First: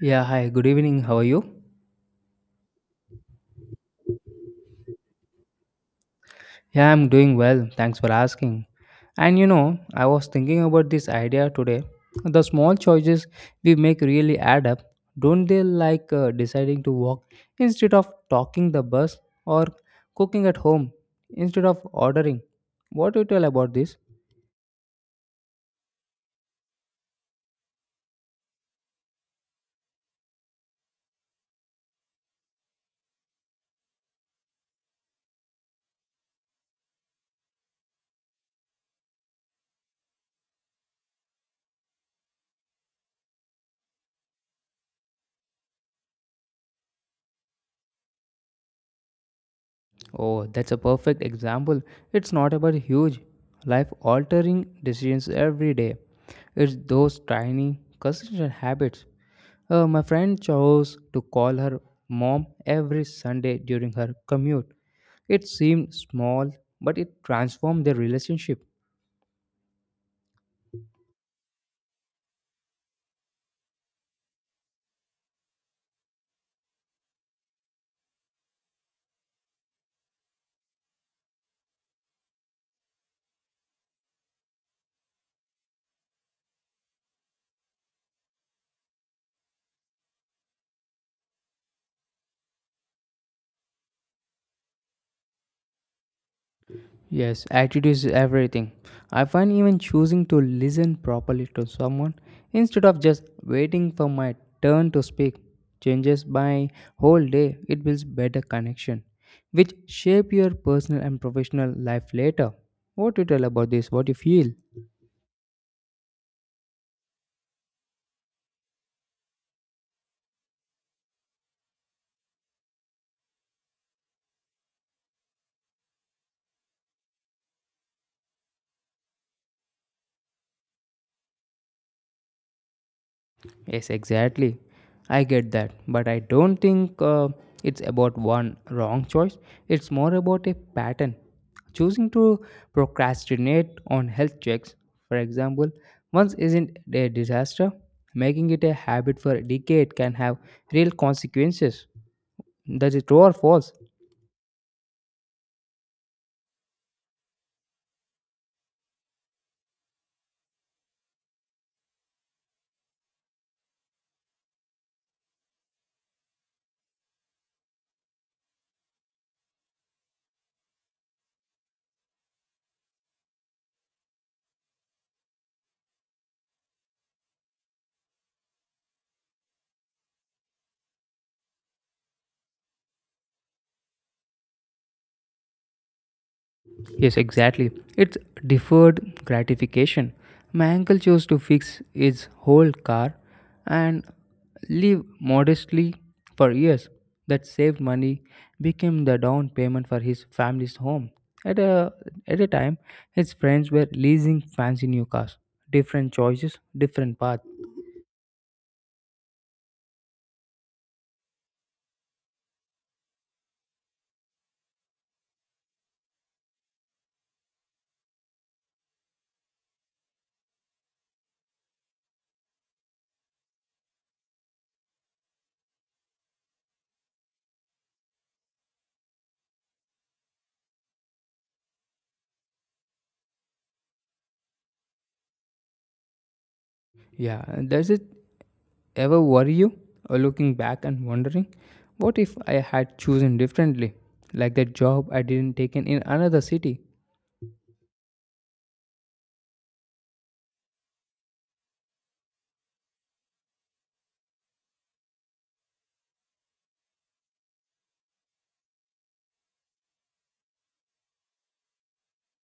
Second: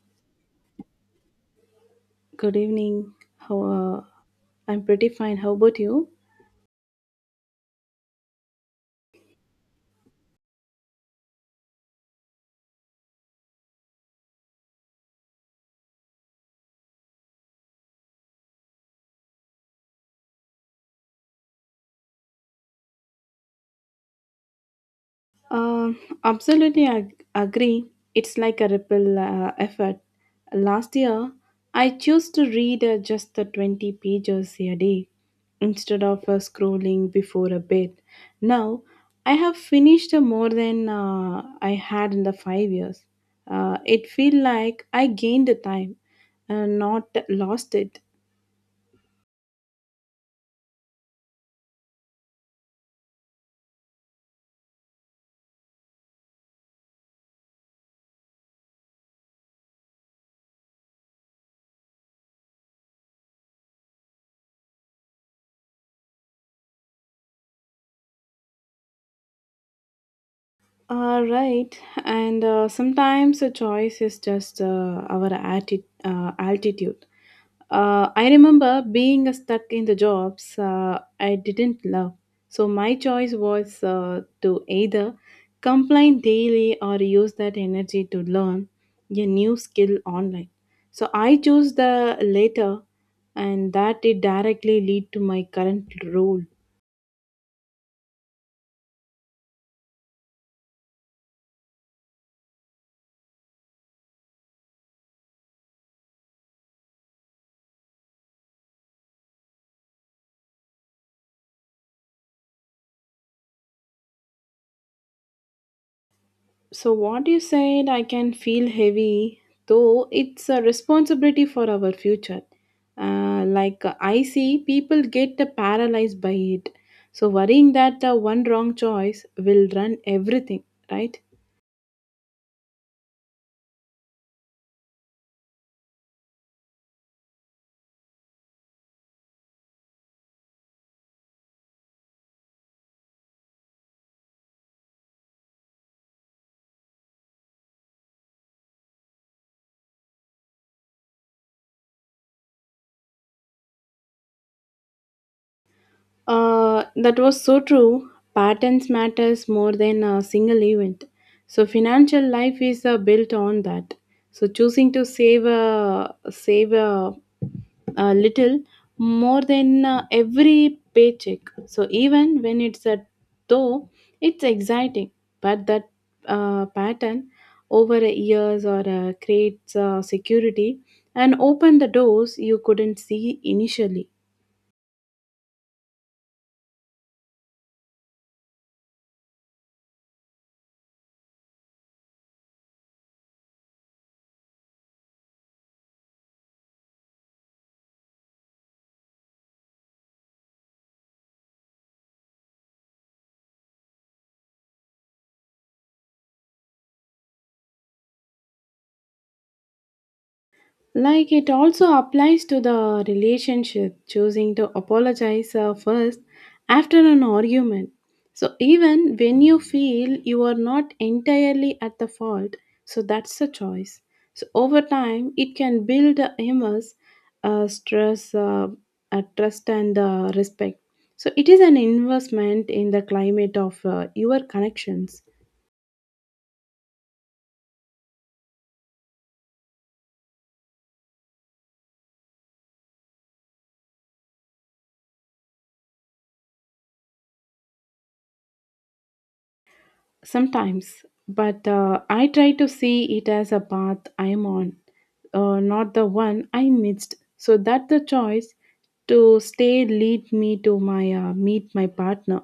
Yeah, hi, good evening. How are you? Good evening. How I'm pretty fine. How about you? Yeah, I'm doing well. Thanks for asking. And you know, I was thinking about this idea today. The small choices we make really add up. Don't they like deciding to walk instead of talking the bus or cooking at home instead of ordering? What do you tell about this? Um, Absolutely, I agree. It's like a ripple effort. Last year, I chose to read just the 20 pages a day instead of scrolling before a bed. Now, I have finished more than I had in the 5 years. It feel like I gained the time, not lost it. Oh, that's a perfect example. It's not about huge, life altering decisions every day. It's those tiny, consistent habits. My friend chose to call her mom every Sunday during her commute. It seemed small, but it transformed their relationship. Right, and sometimes a choice is just our altitude. I remember being stuck in the jobs I didn't love. So my choice was to either complain daily or use that energy to learn a new skill online. So I chose the latter, and that did directly lead to my current role. Yes, attitude is everything. I find even choosing to listen properly to someone instead of just waiting for my turn to speak changes my whole day. It builds better connection, which shape your personal and professional life later. What do you tell about this? What do you feel? So, what you said, I can feel heavy, though it's a responsibility for our future. Like, I see, people get paralyzed by it. So, worrying that one wrong choice will run everything, right? Yes, exactly. I get that. But I don't think it's about one wrong choice. It's more about a pattern. Choosing to procrastinate on health checks, for example, once isn't a disaster. Making it a habit for a decade can have real consequences. That is true or false? That was so true. Patterns matters more than a single event. So financial life is built on that. So choosing to save a little more than every paycheck. So even when it's a though it's exciting, but that pattern over a years or creates security and open the doors you couldn't see initially. Yes, exactly. It's deferred gratification. My uncle chose to fix his whole car and live modestly for years. That saved money became the down payment for his family's home. At a, at a time, his friends were leasing fancy new cars. Different choices, different path. Like it also applies to the relationship, choosing to apologize first after an argument. So, even when you feel you are not entirely at the fault, so that's a choice. So, over time, it can build a immense stress, trust, and respect. So, it is an investment in the climate of your connections. Yeah, and that's it. Ever worry you, or looking back and wondering, what if I had chosen differently? Like that job I didn't take in another city. Sometimes, but I try to see it as a path I'm on, not the one I missed, so that the choice to stay lead me to my meet my partner.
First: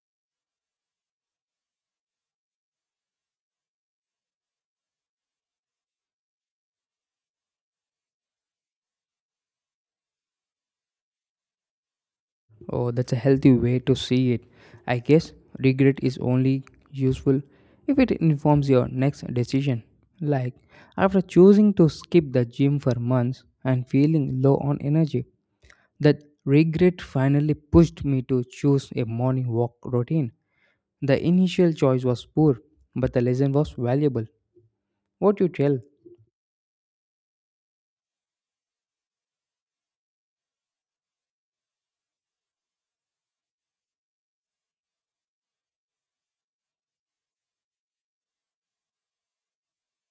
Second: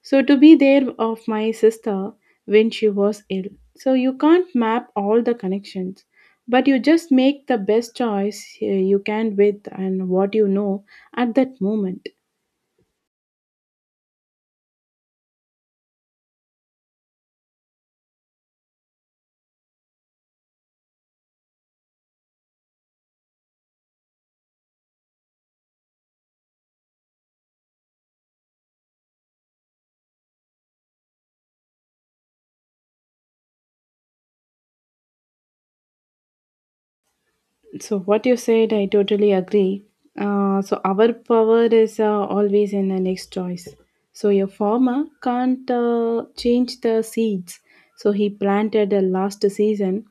So to be there of my sister when she was ill. So you can't map all the connections, but you just make the best choice you can with and what you know at that moment. Oh, that's a healthy way to see it. I guess regret is only useful if it informs your next decision. Like, after choosing to skip the gym for months and feeling low on energy, that regret finally pushed me to choose a morning walk routine. The initial choice was poor, but the lesson was valuable. What you tell? So, what you said, I totally agree. So, our power is always in the next choice. So, your farmer can't change the seeds. So, he planted the last season,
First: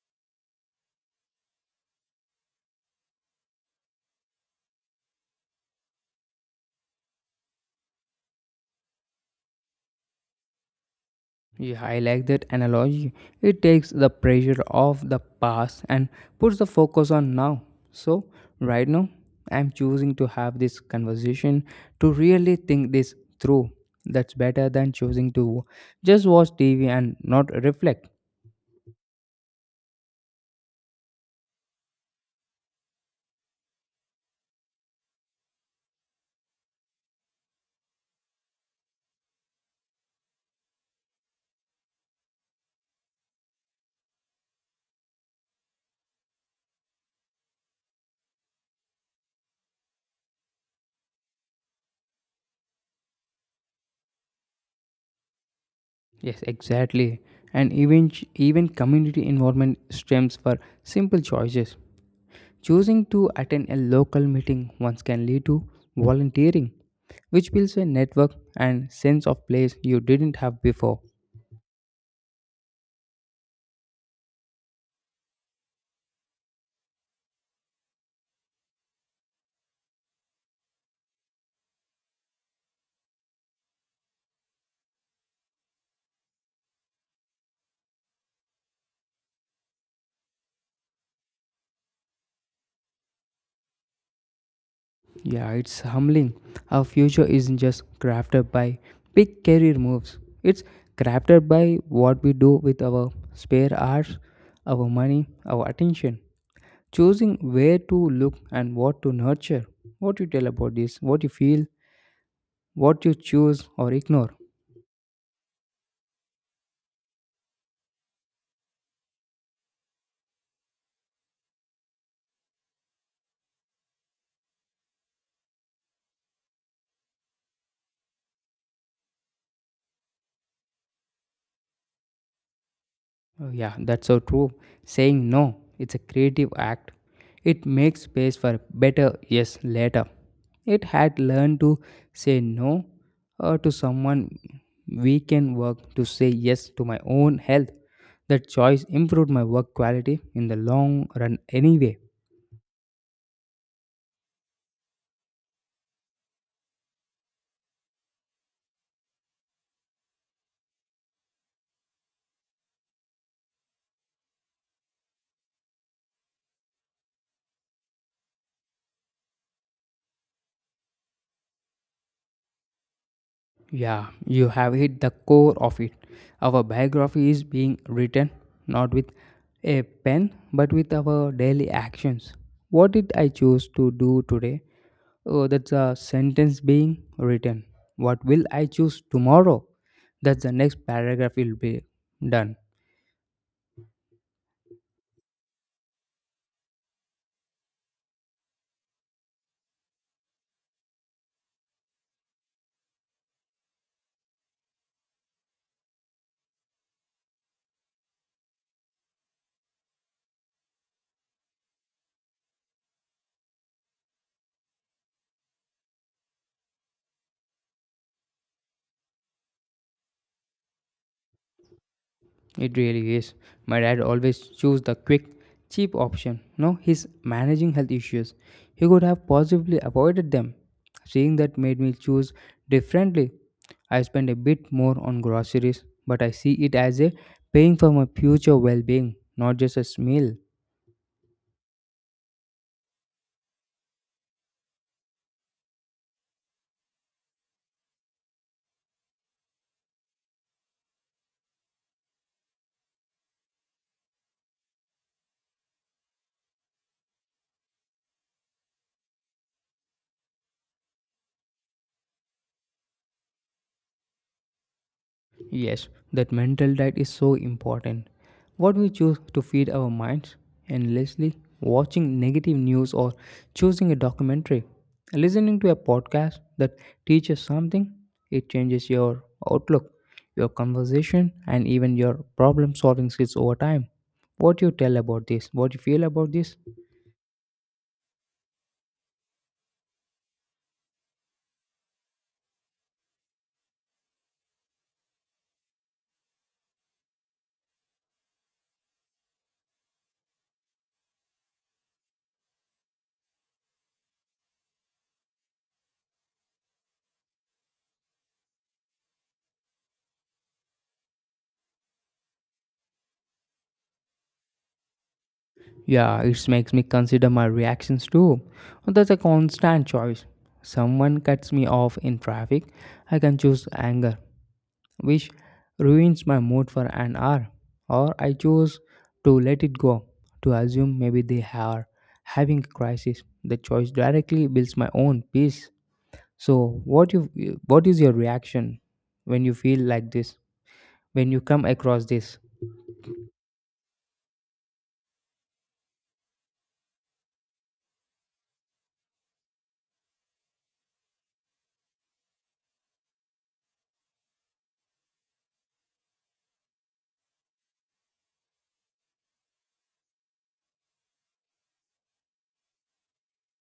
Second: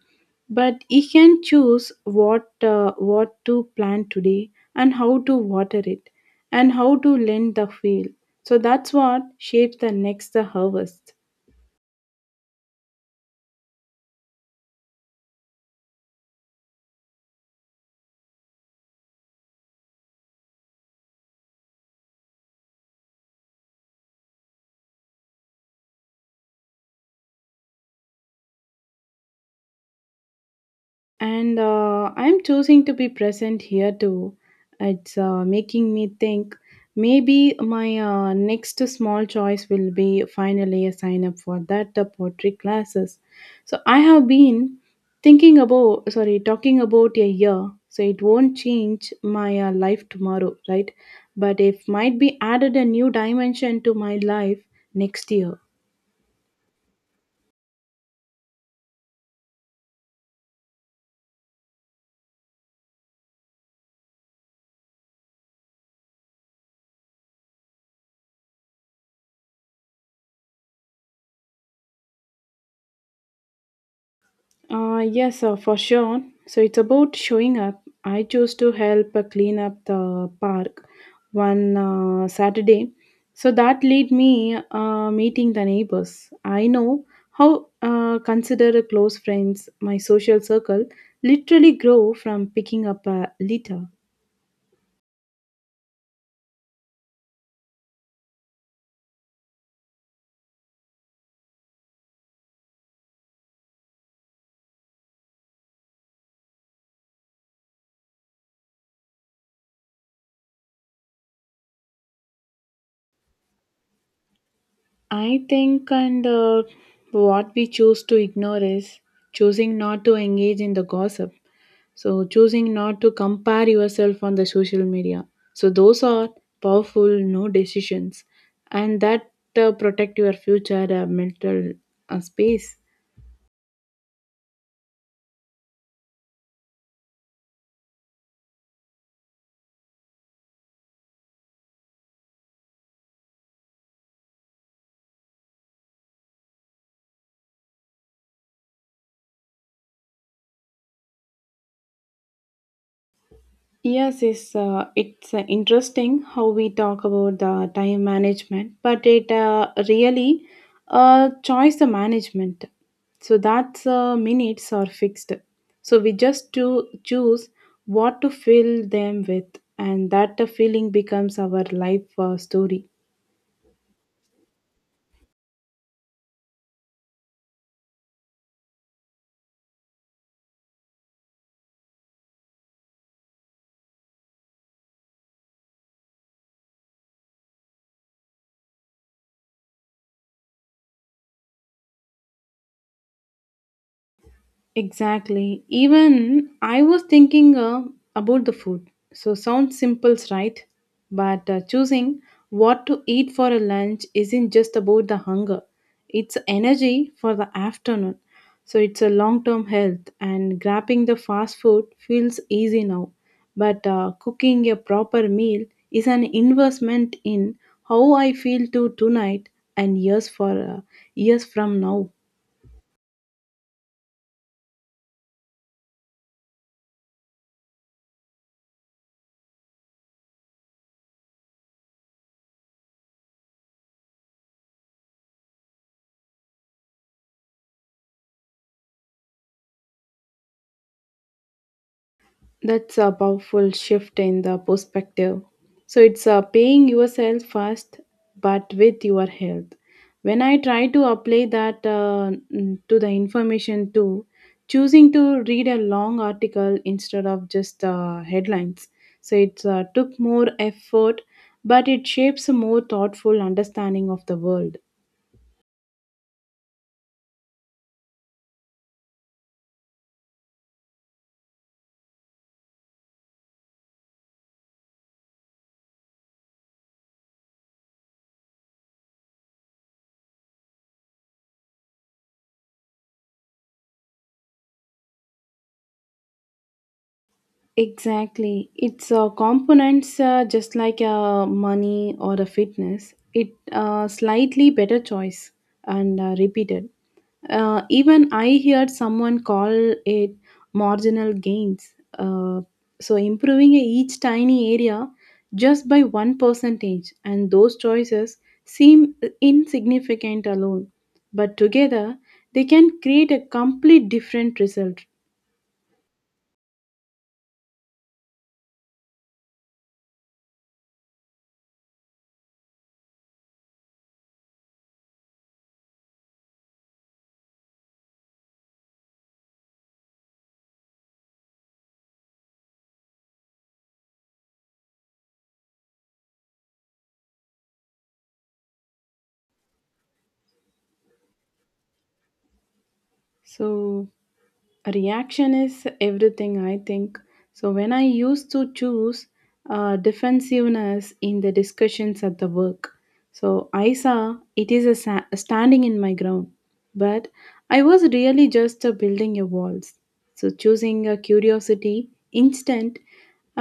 but he can choose what to plant today and how to water it and how to lend the field. So, that's what shapes the next harvest. Yeah, I like that analogy. It takes the pressure off the past and puts the focus on now. So, right now, I'm choosing to have this conversation to really think this through. That's better than choosing to just watch TV and not reflect. And I'm choosing to be present here too. It's making me think maybe my next small choice will be finally a sign up for that the pottery classes. So I have been thinking about, sorry, talking about a year. So it won't change my life tomorrow, right? But it might be added a new dimension to my life next year. Yes, exactly. And even community involvement stems for simple choices. Choosing to attend a local meeting once can lead to volunteering, which builds a network and sense of place you didn't have before. Yes, for sure. So it's about showing up. I chose to help clean up the park one Saturday. So that led me meeting the neighbors. I know how consider close friends, my social circle, literally grow from picking up a litter. Yeah, it's humbling. Our future isn't just crafted by big career moves, it's crafted by what we do with our spare hours, our money, our attention. Choosing where to look and what to nurture. What you tell about this, what you feel, what you choose or ignore. I think, and what we choose to ignore is choosing not to engage in the gossip. So choosing not to compare yourself on the social media. So those are powerful no decisions, and that protect your future mental space. Oh, yeah, that's so true. Saying no, it's a creative act. It makes space for better yes later. It had learned to say no to someone we can work to say yes to my own health. That choice improved my work quality in the long run anyway. Yes, it's interesting how we talk about the time management, but it really choice the management. So that's minutes are fixed. So we just to choose what to fill them with, and that feeling becomes our life story. Yeah, you have hit the core of it. Our biography is being written not with a pen but with our daily actions. What did I choose to do today? Oh, that's a sentence being written. What will I choose tomorrow? That's the next paragraph will be done. Exactly. Even I was thinking about the food. So sounds simple, right? But choosing what to eat for a lunch isn't just about the hunger. It's energy for the afternoon. So it's a long-term health and grabbing the fast food feels easy now. But cooking a proper meal is an investment in how I feel to tonight and years from now. It really is. My dad always chose the quick, cheap option. No, he's managing health issues. He could have possibly avoided them. Seeing that made me choose differently. I spend a bit more on groceries, but I see it as a paying for my future well-being, not just a meal. That's a powerful shift in the perspective. So it's paying yourself first, but with your health. When I try to apply that to the information too, choosing to read a long article instead of just headlines. So it took more effort, but it shapes a more thoughtful understanding of the world. Yes, that mental diet is so important. What we choose to feed our minds, endlessly watching negative news or choosing a documentary, listening to a podcast that teaches something, it changes your outlook, your conversation, and even your problem solving skills over time. What you tell about this, what you feel about this? Exactly. It's components just like money or a fitness. It slightly better choice and repeated. Even I heard someone call it marginal gains. Uh, so improving each tiny area just by one percentage, and those choices seem insignificant alone, but together they can create a complete different result. Yeah, it makes me consider my reactions too. Well, that's a constant choice. Someone cuts me off in traffic, I can choose anger, which ruins my mood for an hour, or I choose to let it go, to assume maybe they are having a crisis. The choice directly builds my own peace. So, what is your reaction when you feel like this? When you come across this? So a reaction is everything, I think. So when I used to choose defensiveness in the discussions at the work, so I saw it is a standing in my ground. But I was really just building a walls. So choosing a curiosity instant,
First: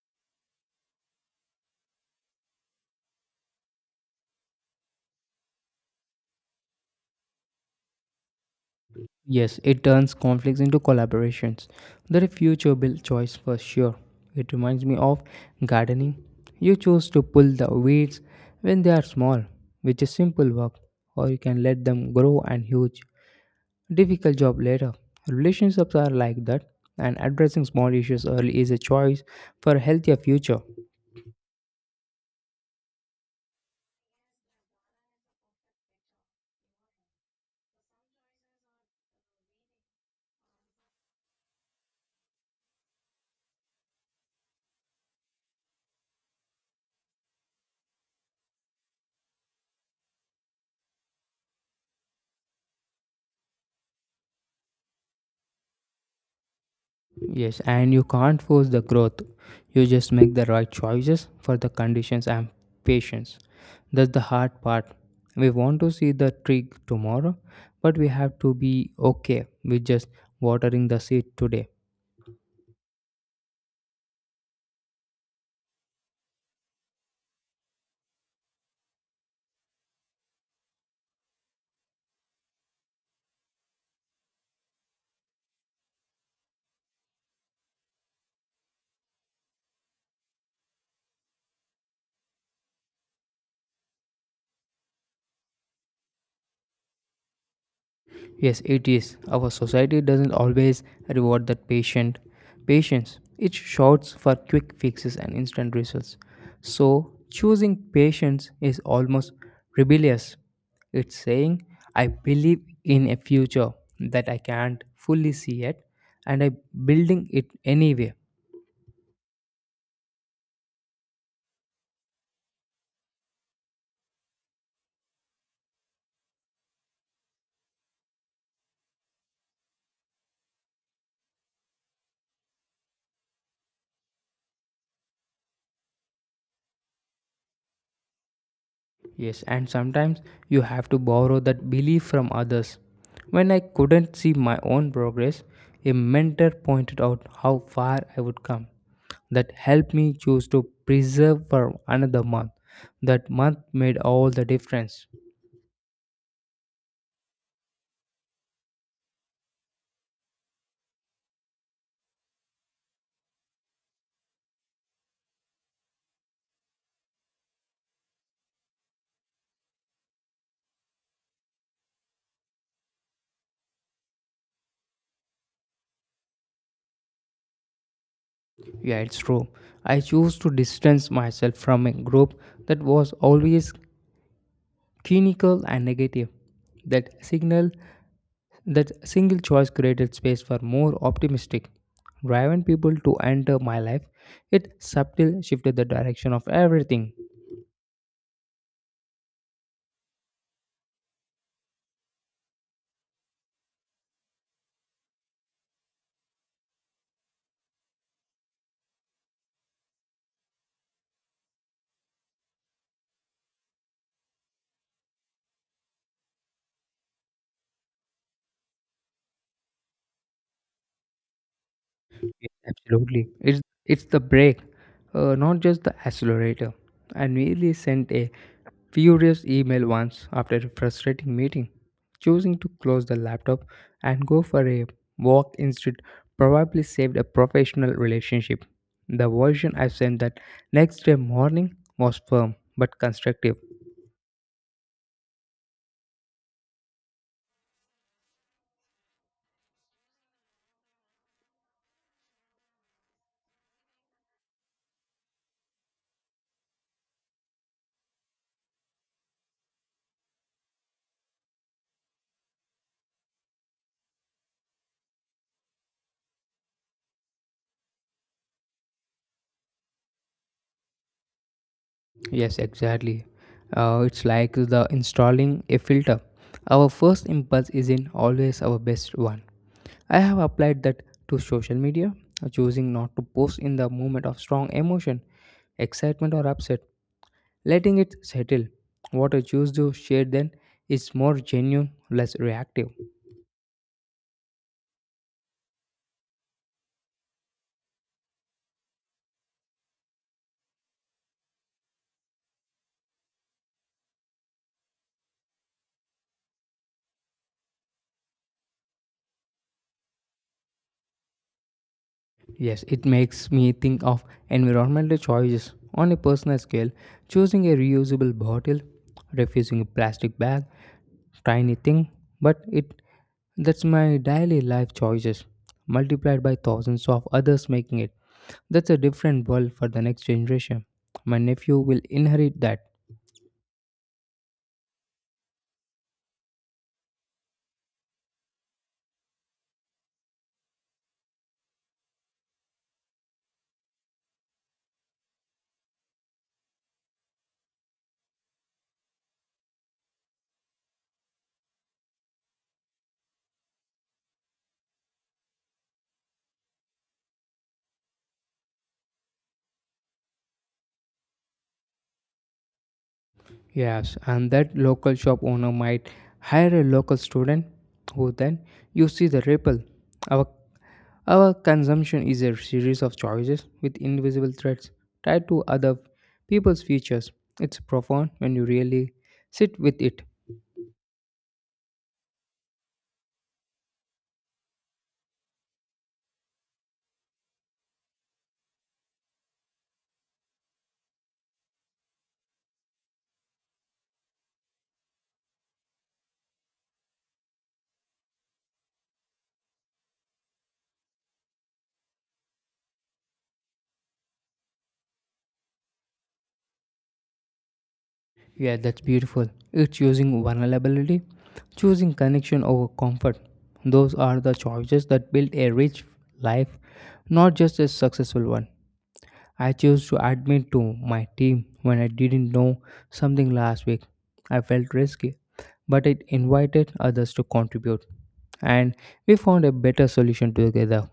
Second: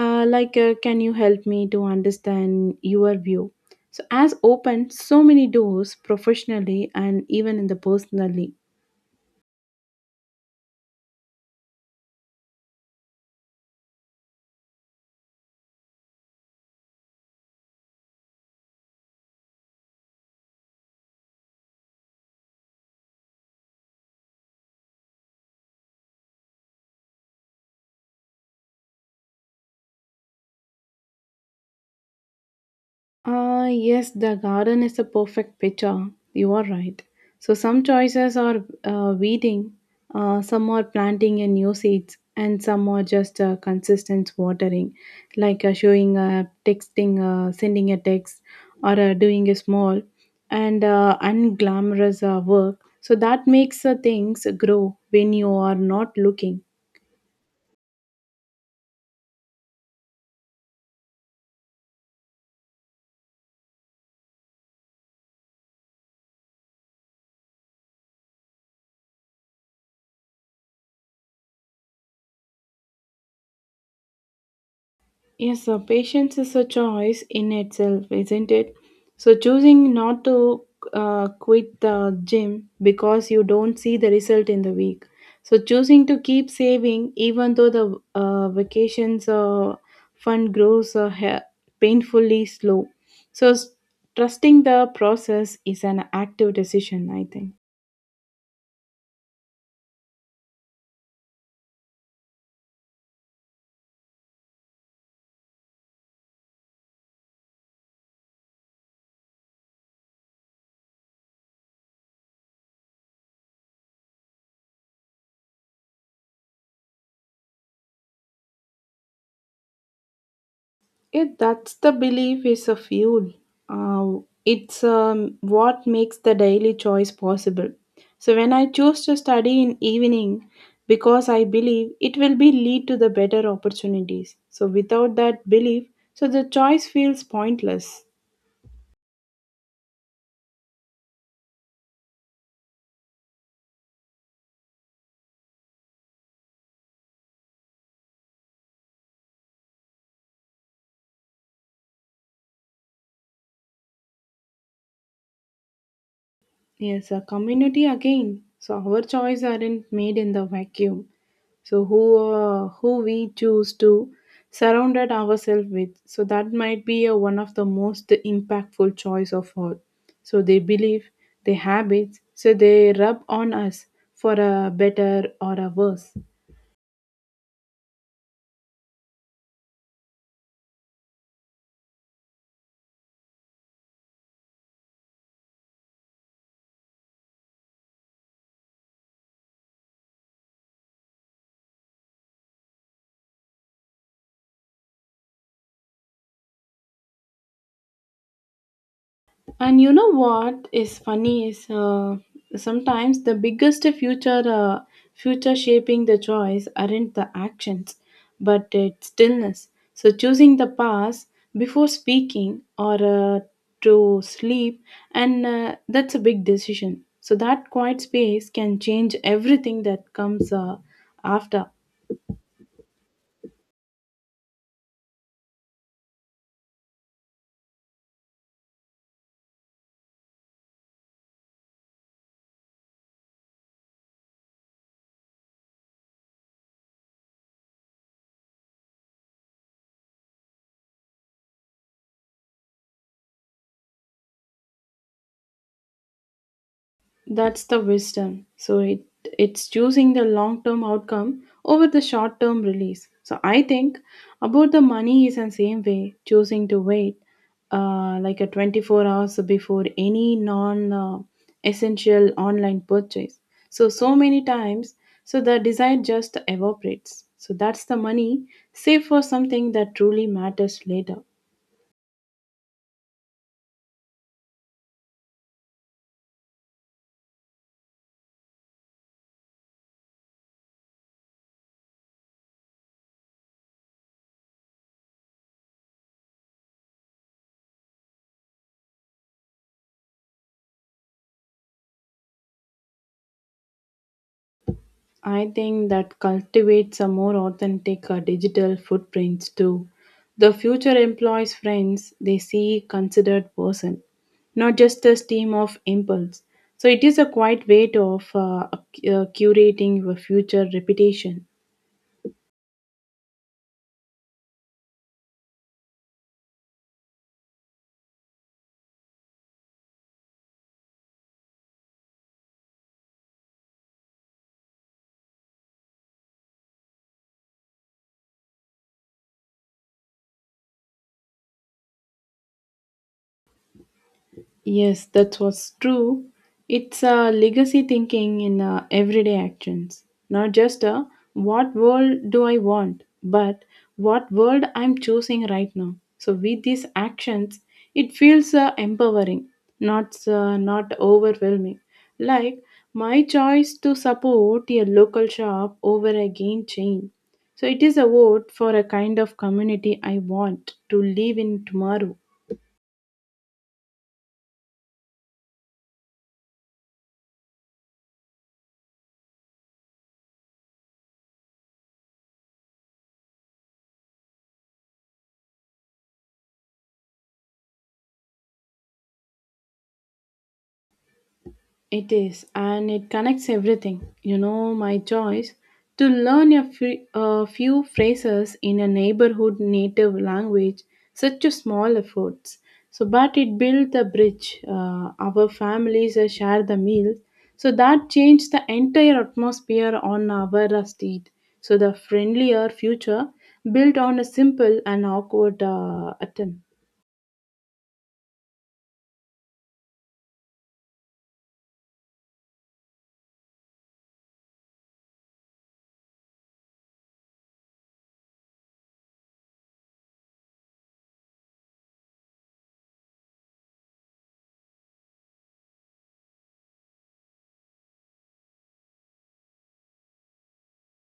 like, can you help me to understand your view, so as opened so many doors professionally and even in the personally. Yes, it turns conflicts into collaborations. They're a future built choice for sure. It reminds me of gardening. You choose to pull the weeds when they are small, which is simple work, or you can let them grow and huge, difficult job later. Relationships are like that, and addressing small issues early is a choice for a healthier future. Ah, yes, the garden is a perfect picture. You are right. So some choices are weeding, some are planting in new seeds, and some are just consistent watering, like showing, texting, sending a text, or doing a small and unglamorous work. So that makes things grow when you are not looking. Yes, and you can't force the growth. You just make the right choices for the conditions and patience. That's the hard part. We want to see the tree tomorrow, but we have to be okay with just watering the seed today. Yes, so patience is a choice in itself, isn't it? So choosing not to quit the gym because you don't see the result in the week. So choosing to keep saving even though the vacations fund grows painfully slow. So trusting the process is an active decision, I think. Yes, it is. Our society doesn't always reward that patient patience. It shouts for quick fixes and instant results. So choosing patience is almost rebellious. It's saying I believe in a future that I can't fully see yet and I building it anyway. Yeah, that's the belief is a fuel. It's what makes the daily choice possible. So when I choose to study in evening, because I believe it will be lead to the better opportunities. So without that belief, so the choice feels pointless. Yes, and sometimes you have to borrow that belief from others. When I couldn't see my own progress, a mentor pointed out how far I would come. That helped me choose to preserve for another month. That month made all the difference. Yes, a community again. So our choice aren't made in the vacuum. So who we choose to surrounded ourselves with, so that might be one of the most impactful choice of all. So they believe their habits, so they rub on us for a better or a worse. Yeah, it's true. I chose to distance myself from a group that was always clinical and negative. That signal That single choice created space for more optimistic, driven people to enter my life. It subtly shifted the direction of everything. And you know what is funny is sometimes the biggest future shaping the choice aren't the actions, but its stillness. So choosing the past before speaking or uh, to sleep, and that's a big decision. So that quiet space can change everything that comes after. Yes, absolutely. It's the brake, not just the accelerator. I nearly sent a furious email once after a frustrating meeting, choosing to close the laptop and go for a walk instead probably saved a professional relationship. The version I sent that next day morning was firm but constructive. That's the wisdom. So it's choosing the long term outcome over the short term release. So I think about the money is the same way, choosing to wait like a 24 hours before any non essential online purchase. So many times, so the desire just evaporates. So that's the money, save for something that truly matters later. Yes, exactly. It's like the installing a filter. Our first impulse isn't always our best one. I have applied that to social media, choosing not to post in the moment of strong emotion, excitement, or upset, letting it settle. What I choose to share then is more genuine, less reactive. I think that cultivates a more authentic digital footprints too. The future employs friends they see considered person, not just a stream of impulse. So it is a quite way to of curating your future reputation. Yes, it makes me think of environmental choices. On a personal scale, choosing a reusable bottle, refusing a plastic bag, tiny thing, but it that's my daily life choices multiplied by thousands of others making it. That's a different world for the next generation. My nephew will inherit that. Yes, that was true. It's a legacy thinking in everyday actions, not just a what world do I want, but what world I'm choosing right now. So with these actions, it feels empowering, not overwhelming. Like my choice to support a local shop over a game chain. So it is a vote for a kind of community I want to live in tomorrow. Yes, and that local shop owner might hire a local student who then you see the ripple. Our our consumption is a series of choices with invisible threads tied to other people's futures. It's profound when you really sit with it. It is, and it connects everything. You know, my choice to learn a few phrases in a neighborhood native language, such a small efforts. So, but it built a bridge. Our families share the meals, so that changed the entire atmosphere on our street. So, the friendlier future built on a simple and awkward attempt. Yeah, that's beautiful. It's using vulnerability, choosing connection over comfort. Those are the choices that build a rich life, not just a successful one. I chose to admit to my team when I didn't know something last week. I felt risky, but it invited others to contribute, and we found a better solution together.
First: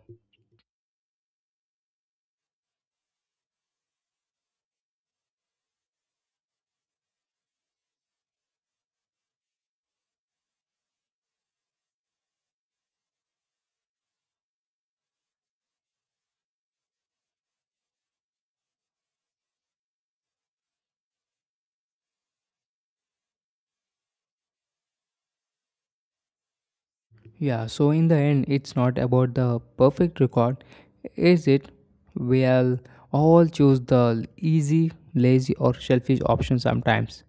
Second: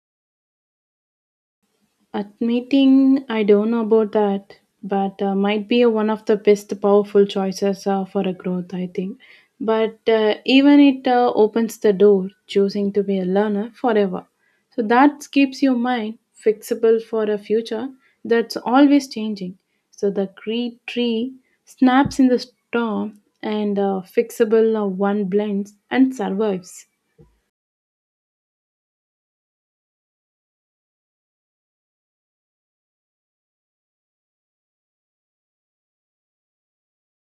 Admitting I don't know about that, but might be one of the best powerful choices for a growth, I think. But even it opens the door, choosing to be a learner forever. So that keeps your mind fixable for a future that's always changing. So the great tree snaps in the storm and fixable one blends and survives. Yeah, so in the end, it's not about the perfect record, is it? We'll all choose the easy, lazy, or selfish option sometimes.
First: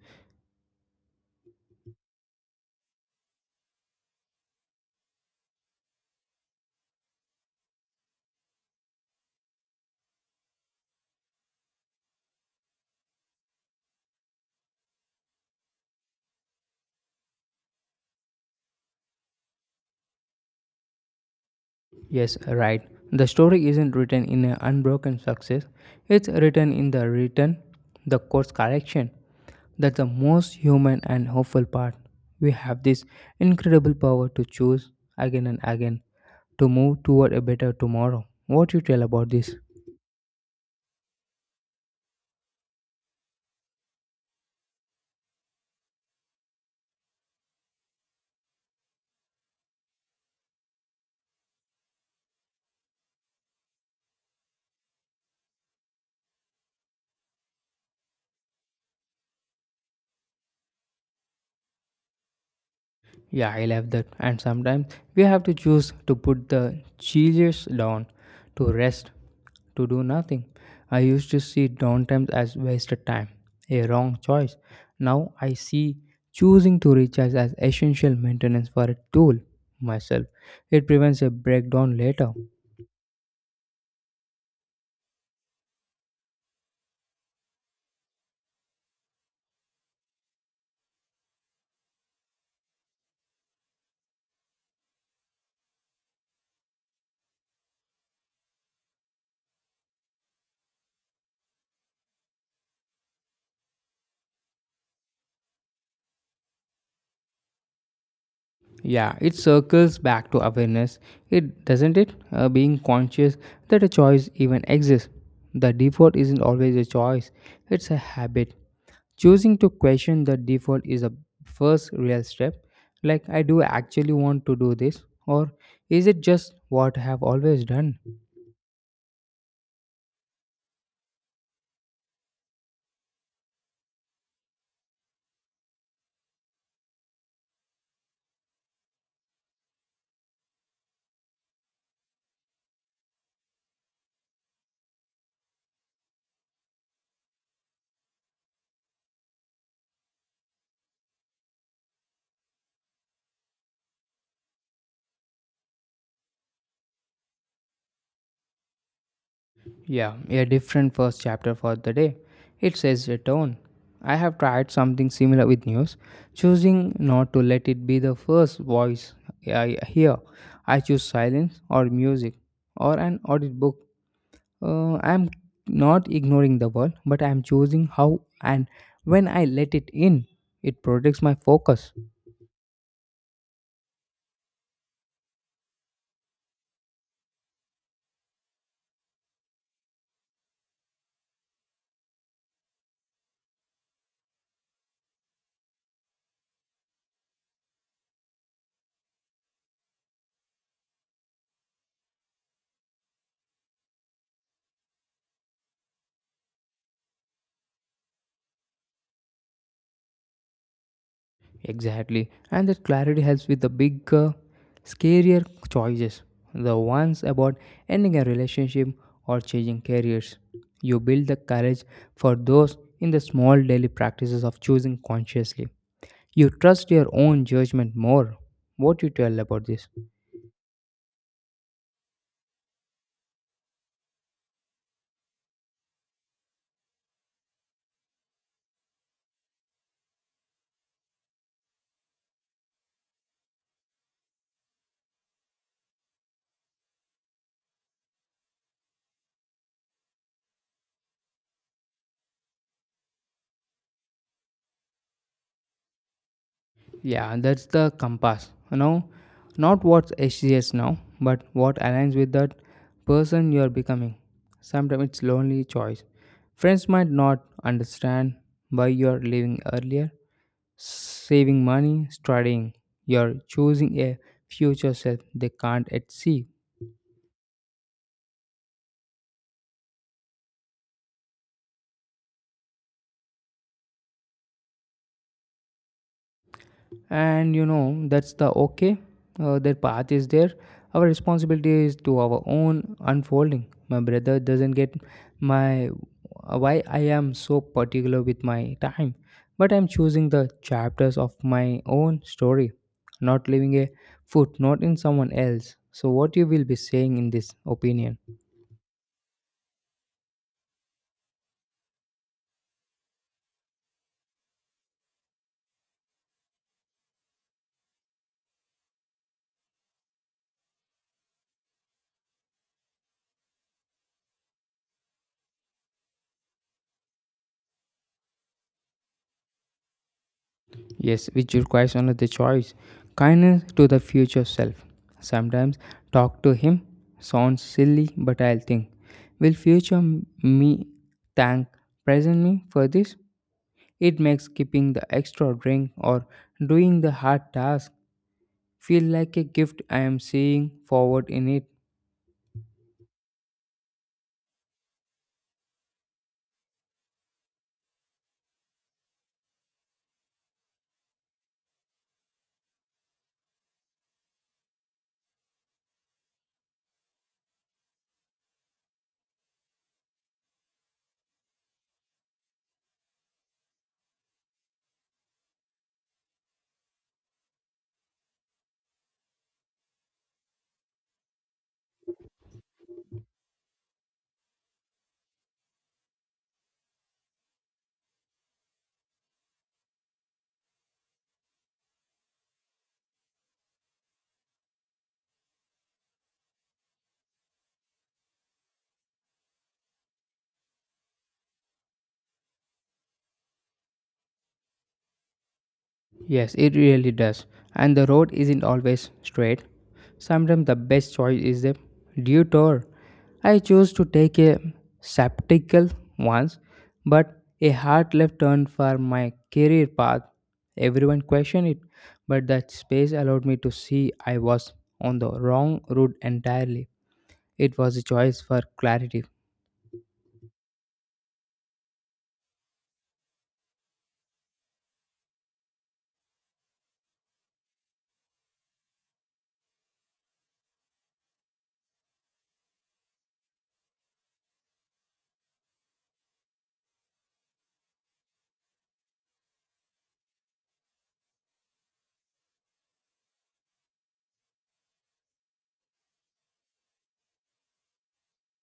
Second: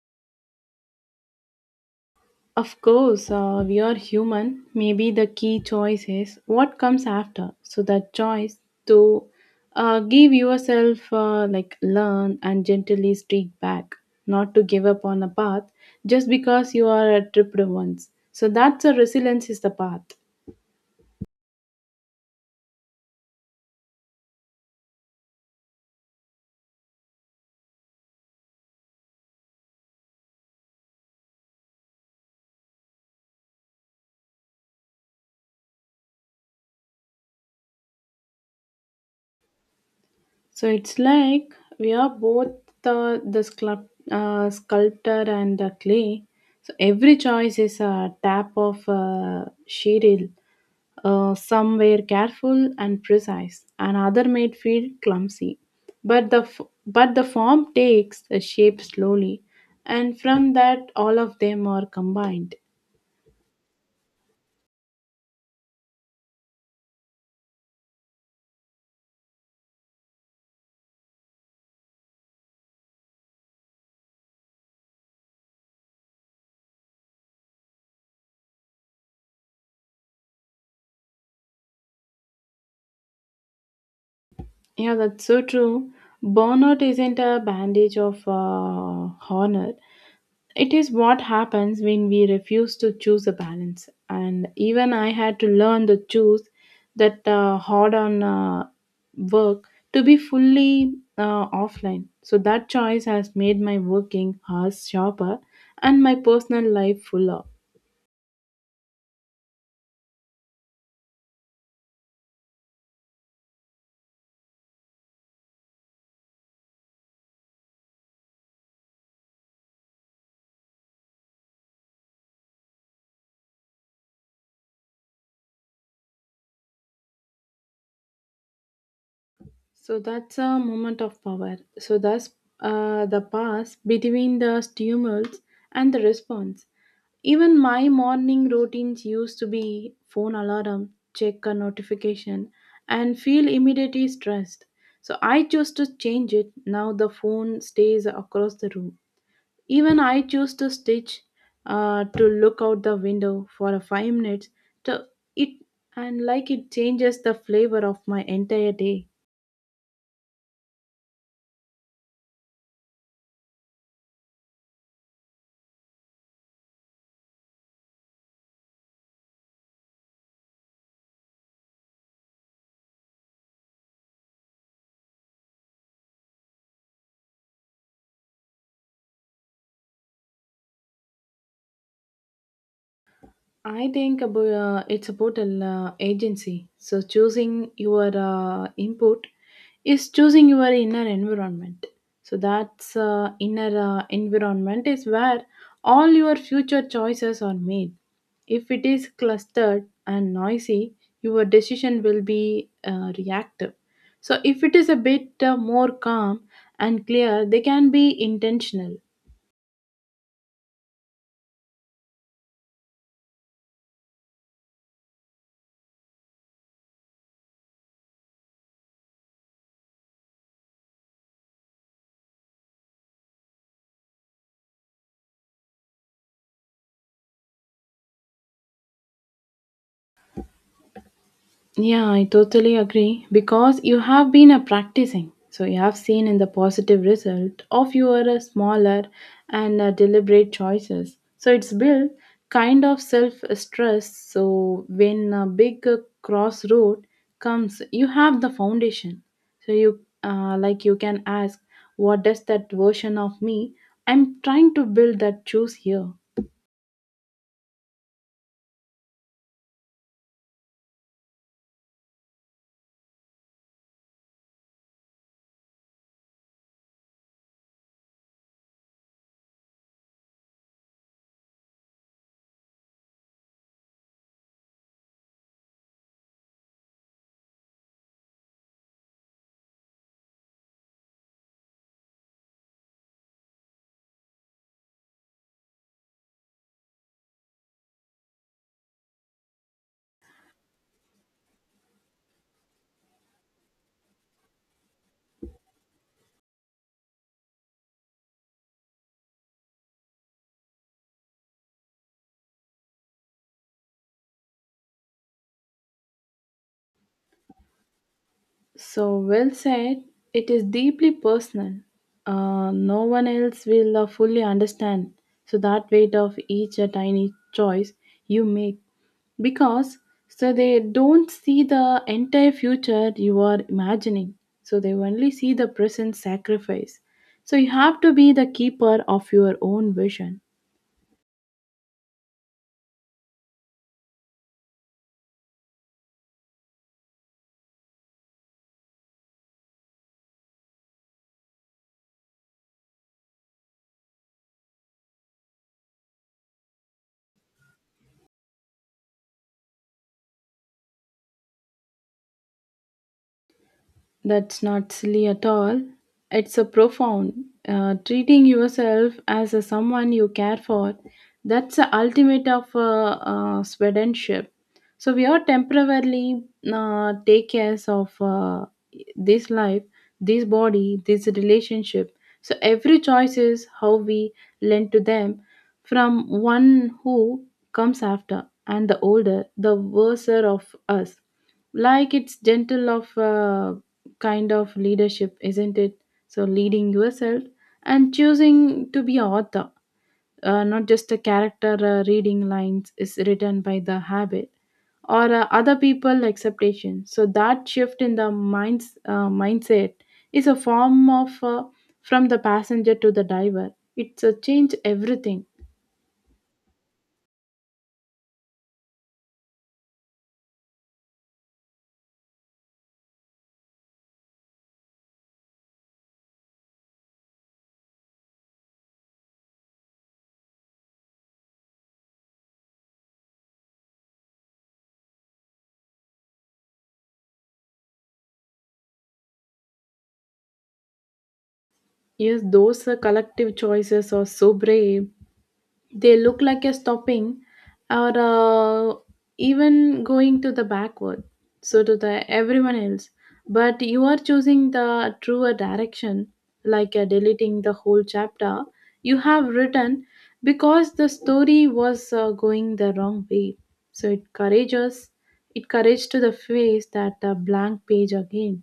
Of course, we are human. Maybe the key choice is what comes after. So that choice to give yourself like learn and gently streak back, not to give up on a path just because you are tripped once. So that's a resilience is the path. Yes, right. The story isn't written in an unbroken success, it's written in the return, the course correction. That's the most human and hopeful part. We have this incredible power to choose again and again to move toward a better tomorrow. What you tell about this? So it's like we are both the sculptor and the clay. So every choice is a tap of sheetal Some were careful and precise, and other made feel clumsy. But the f- but the form takes a shape slowly, and from that all of them are combined. Yeah, I love that. And sometimes we have to choose to put the chillers down, to rest, to do nothing. I used to see downtime as wasted time, a wrong choice. Now I see choosing to recharge as essential maintenance for a tool myself. It prevents a breakdown later. Yeah, that's so true. Burnout isn't a bandage of honor. It is what happens when we refuse to choose a balance. And even I had to learn to choose that hard on work to be fully offline. So that choice has made my working hours sharper and my personal life fuller. Yeah, it circles back to awareness. It doesn't it? Being conscious that a choice even exists. The default isn't always a choice, it's a habit. Choosing to question the default is a first real step, like, I do actually want to do this, or is it just what I have always done? So that's a moment of power. So that's the pass between the stimulus and the response. Even my morning routines used to be phone alarm, check a notification, and feel immediately stressed. So I chose to change it. Now the phone stays across the room. Even I choose to stitch to look out the window for a 5 minutes to it, and like it changes the flavor of my entire day. Yeah, a different first chapter for the day. It says a tone. I have tried something similar with news, choosing not to let it be the first voice I hear. I choose silence or music or an audiobook. I'm not ignoring the world, but I'm choosing how and when I let it in. It protects my focus. I think about, it's about an agency. So choosing your input is choosing your inner environment. So that's inner environment is where all your future choices are made. If it is clustered and noisy, your decision will be reactive. So if it is a bit more calm and clear, they can be intentional. Exactly. And that clarity helps with the bigger, scarier choices. The ones about ending a relationship or changing careers. You build the courage for those in the small daily practices of choosing consciously. You trust your own judgment more. What you tell about this? Yeah, I totally agree because you have been a practicing. So you have seen in the positive result of your smaller and deliberate choices. So it's built kind of self stress. So when a big crossroad comes, you have the foundation. So you like you can ask, what does that version of me I'm trying to build that choose here? Yeah, that's the compass. You know, not what's HCS now, but what aligns with that person you are becoming. Sometimes it's lonely choice. Friends might not understand why you are leaving earlier, saving money, studying. You are choosing a future self they can't yet see. And you know, that's the okay, their path is there, our responsibility is to our own unfolding. My brother doesn't get my, why I am so particular with my time, but I'm choosing the chapters of my own story, not leaving a footnote in someone else. So what you will be saying in this opinion? So well said. It is deeply personal. No one else will fully understand. So that weight of each tiny choice you make, because so they don't see the entire future you are imagining. So they only see the present sacrifice. So you have to be the keeper of your own vision. Yes, which requires only the choice. Kindness to the future self. Sometimes talk to him sounds silly, but I'll think, will me thank present me for this? It makes keeping the extra drink or doing the hard task feel like a gift I am seeing forward in it. That's not silly at all. It's a profound. Treating yourself as a someone you care for, that's the ultimate of swedendship. So we are temporarily take care of this life, this body, this relationship. So every choice is how we lend to them from one who comes after and the older, the worser of us, like it's gentle of kind of leadership, isn't it? So, leading yourself and choosing to be a author, not just a character reading lines, is written by the habit or other people expectation. So, that shift in the mind's mindset is a form of from the passenger to the diver. It's a change everything. Yes, it really does. And the road isn't always straight. Sometimes the best choice is a detour. I chose to take a septical once, but a hard left turn for my career path. Everyone questioned it, but that space allowed me to see I was on the wrong route entirely. It was a choice for clarity. Yes, those collective choices are so brave. They look like a stopping or even going to the backward, so to the everyone else, but you are choosing the truer direction, like deleting the whole chapter you have written because the story was going the wrong way. So it courageous, it courage to the face that blank page again.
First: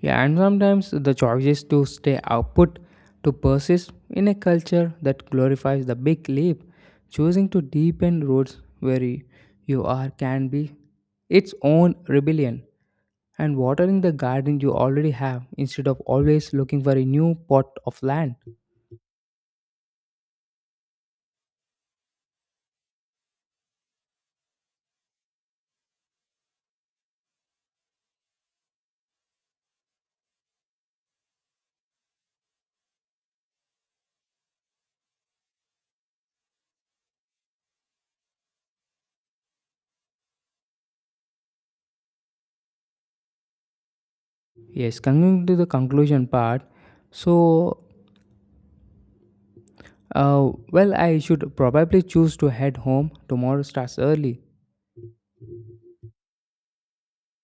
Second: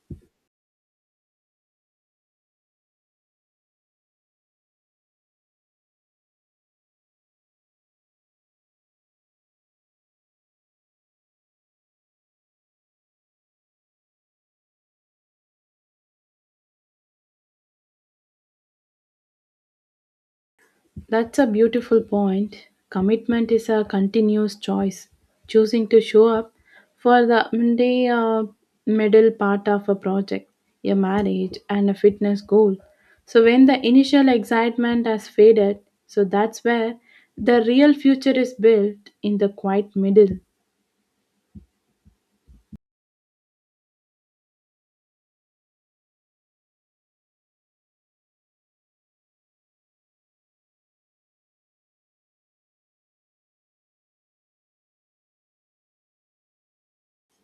Yeah, and sometimes the choice is to stay output, to persist in a culture that glorifies the big leap, choosing to deepen roots where you are can be its own rebellion, and watering the garden you already have instead of always looking for a new pot of land. That's a beautiful point. Commitment is a continuous choice, choosing to show up for the middle part of a project, a marriage, and a fitness goal. So, when the initial excitement has faded, so that's where the real future is built in the quiet middle. Yes, coming to the conclusion part, so well, I should probably choose to head home. Tomorrow starts early.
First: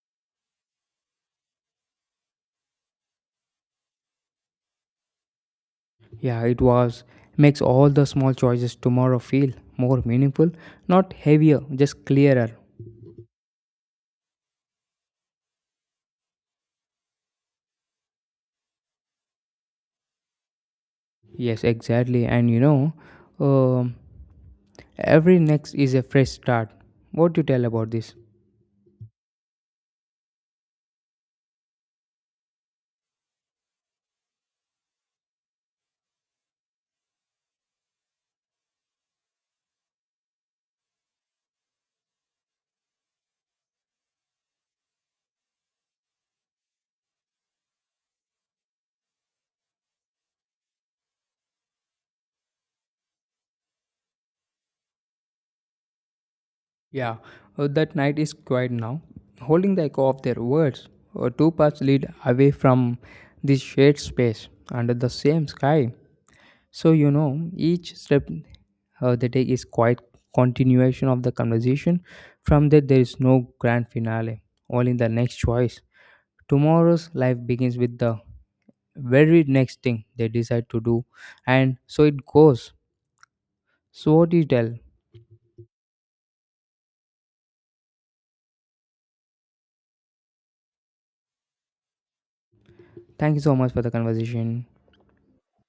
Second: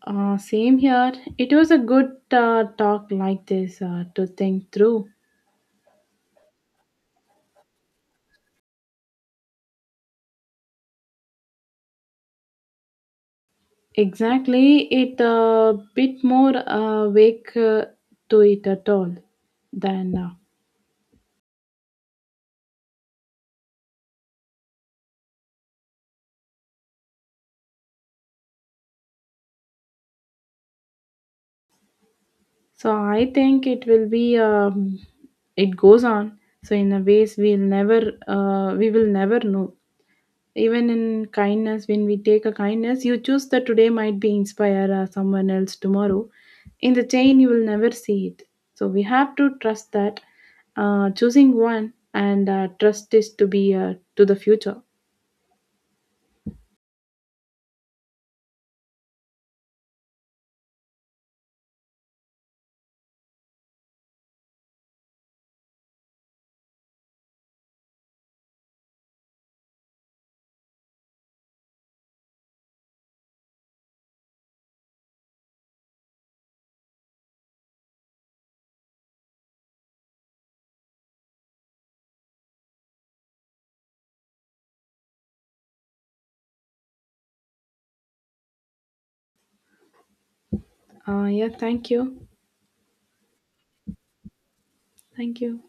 Same here. It was a good talk like this to think through. Yeah, it was. Makes all the small choices tomorrow feel more meaningful, not heavier, just clearer. Exactly, it a bit more awake to it at all than now. Yes, exactly. And you know, um, every next is a fresh start. What do you tell about this? So I think it will be. It goes on. So in a ways we'll never. We will never know. Even in kindness, when we take a kindness, you choose that today might be inspire someone else tomorrow. In the chain, you will never see it. So we have to trust that choosing one and trust is to be to the future. Yeah, that night is quiet now, holding the echo of their words. Two paths lead away from this shared space under the same sky. So you know, each step they take is quite continuation of the conversation. From that, there is no grand finale. All in the next choice. Tomorrow's life begins with the very next thing they decide to do, and so it goes. So what do you tell? Yeah, thank you. Thank you so much for the conversation. Thank you.